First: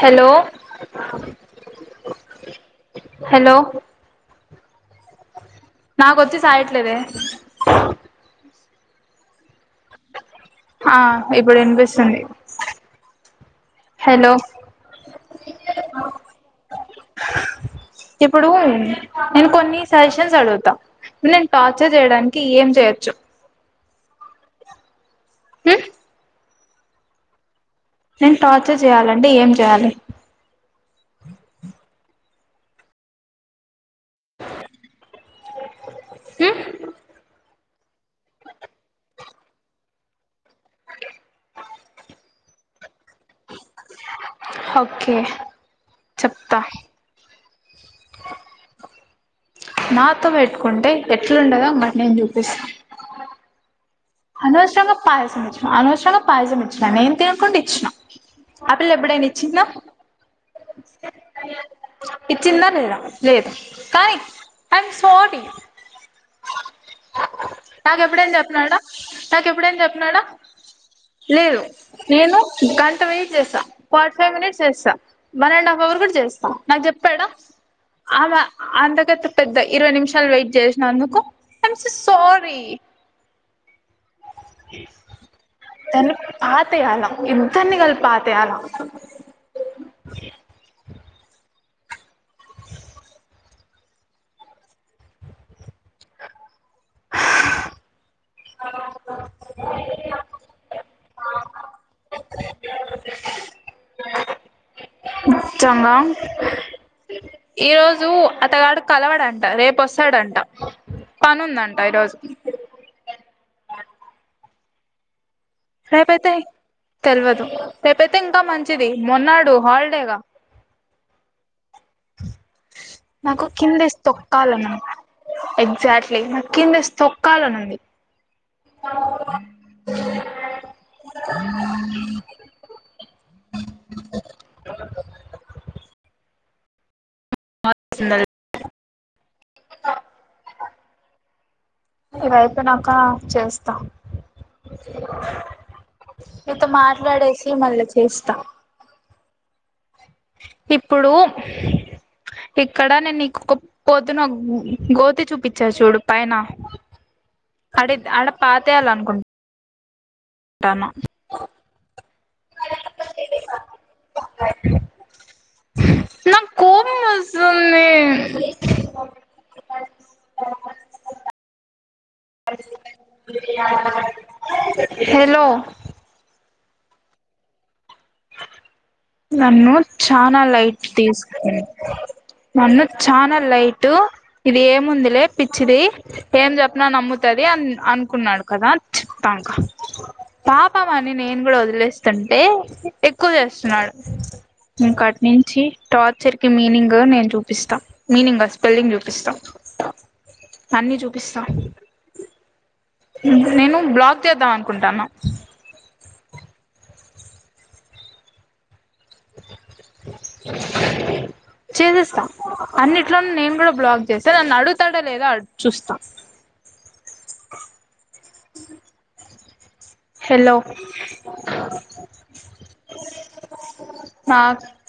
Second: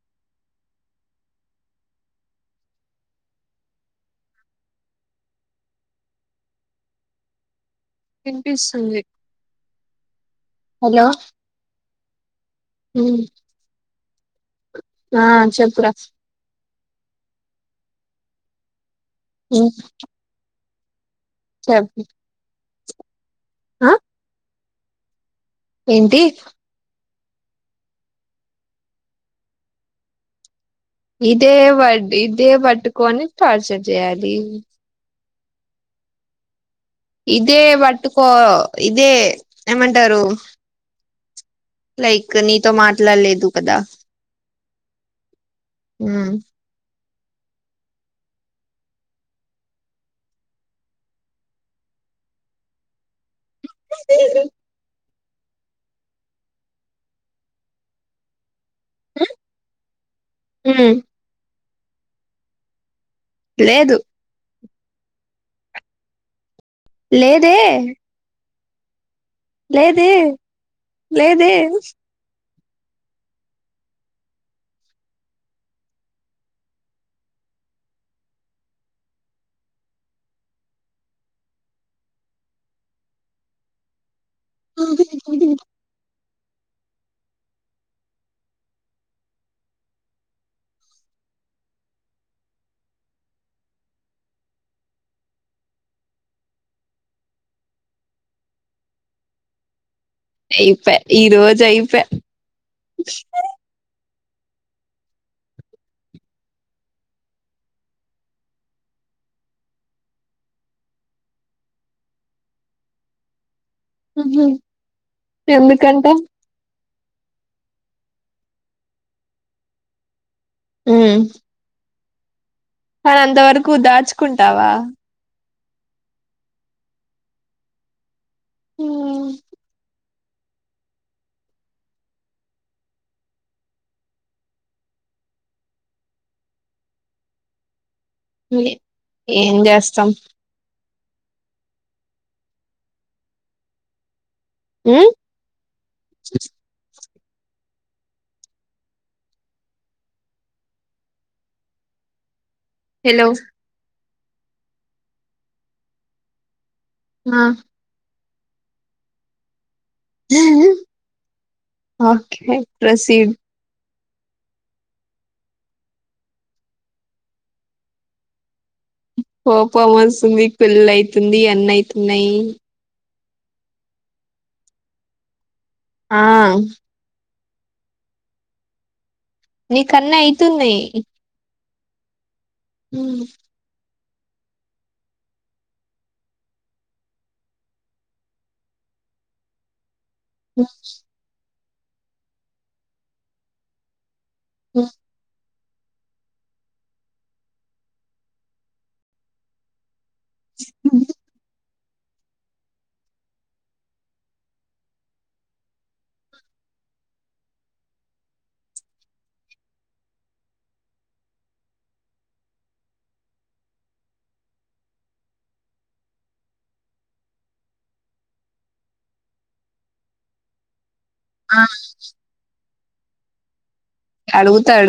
Hello hello నాకొచ్చి సాయట్లేదే విన్పిస్తుంధి ఆ ఇప్పుడు వినిపిస్తుంది ఉమ్, హెల్లో ఆ చెప్పురా ఇప్పుడూ నిన్ ఉమ్, కొన్ని సజీషన్స్ అడుగుతా నేన్ టార్చర్ చెప్పు చేయడానికి ఎంజేయొచ్చు ఆ ఉమ్ ఏంటి నేన్ టార్చర్ జేయాలండి ఏం జేయాలి ఇదే వడ్డీ ఇదే బట్టుకొని టార్చర్ చేయాలి హు ఇదే పట్టుకో ఇదే ఏమంటారు లైక్ నీతో మాట్లాడలేదు కదా ఓకే ఉమ్. చెప్తా నాతో పెట్టుకుంటే ఎట్లుండదో అ మాట నేను చూపిస్తా అనవసరంగా పాయసం ఇచ్చినం అనవసరంగా పాయసం ఇచ్చినా నేం తినుకుండా ఇచ్చినాం ఆ పిల్ల ఎప్పుడైనా ఇచ్చిందా ఉమ్ ఇచిందా లేధా లేదు కానీ అం సోని లేదే కనాడ నాకు ఎప్పుడైనా లేదే చెప్పినడా లేదే లేదు నేను గంట వెయిట్ చేస్తా ఫార్టీ ఫైవ్ మినిట్స్ చేస్తా వన్ అండ్ హాఫ్ అవర్ కూడా చేస్తాం నాకు చెప్పాడా ఆమె అంతకత పెద్ద ఇరవై నిమిషాలు వెయిట్ చేసినందుకు ఐ యామ్ సో సారీ తను పాతయాల ఇద్దని కలి పాతయాల [unintelligible] అయిపోయా ఈ రోజ అయిపోయా సరే ముచ్చంగా ఈరోజు అతగాడు కలవాడంట రేపుొస్తాడంట పని ఉందంట ఈరోజు హ ఎందుకంటా తెలియదు రేపయితే ఇంకా మంచిది మొన్నాడు హాలిడేగా హ్మ్మ్ కానీ నాకు అంతవరకు కిందేసి దాచుకుంటావా తొక్కాలని ఎగ్జాక్ట్లీ నా కింద తొక్కలు అని ఉంది ఉమ్ బ సంద లే ఏం చేస్తాం ఇవైపోనాక చేస్తా ఉమ్ మీతో మాట్లాడేసి మళ్ళీ చేస్త ఇప్పుడు ఇక్కడ నేను హలో నీకు ఒకపోడ్ అ నా గోతి చూపించా చూడు పైన ఆ కడ అడ పాతేయాల అనుకుంటుా ఓకే ప్రొసీడ్ నా కోపమస్తుంది కోపమస్తుంది పెళ్లి అయితుంది అన్ని అయితున్న నాయీ హలో ఆ నన్ను నీకు అన్ని చనా అయితున్నాయి లైట్ తీసుకు నన్ను చానా లైట్ ఇది ఏముందిలే పిచ్చిది ఏం చెప్పిన నమ్ముతుది అని అనుకున్నాడు కదా చెప్తా కా పాపమానీ నేన్ కూడా ఒదిల్ లిస్తుంటే ఎక్కువ చేస్తున్నాడు కట్ నుంచి టార్చర్ కి మీనింగ్ నేను చూపిస్తా మీనింగ్ స్పెల్లింగ్ చూపిస్తా అన్నిీ చూపిస్తాం నేను బ్లాక్ చేద్దాం అనుకుంటాను చేసేస్తా అన్నిట్లో నేను కూడా బ్లాక్ చేస్తా నన్ను అడుగుతాడా లేదా చూస్తా హలో ఆ మా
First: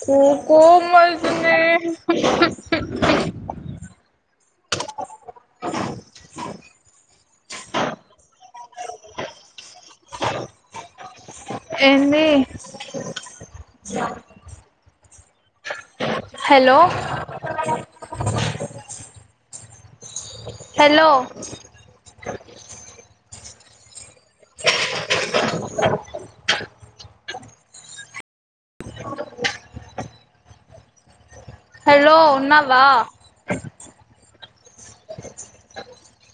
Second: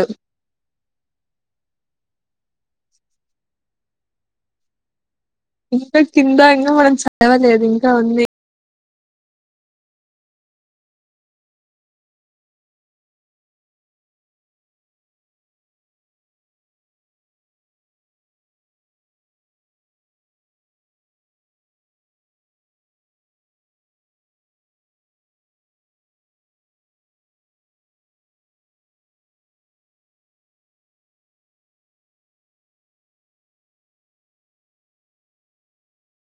కుకు మజన్నా ఇంకా కింద ఇంకా మనం చదవలేదు ఇంకా ఉంది ఎన్ని హెలో హెలో హలో ఉన్నావా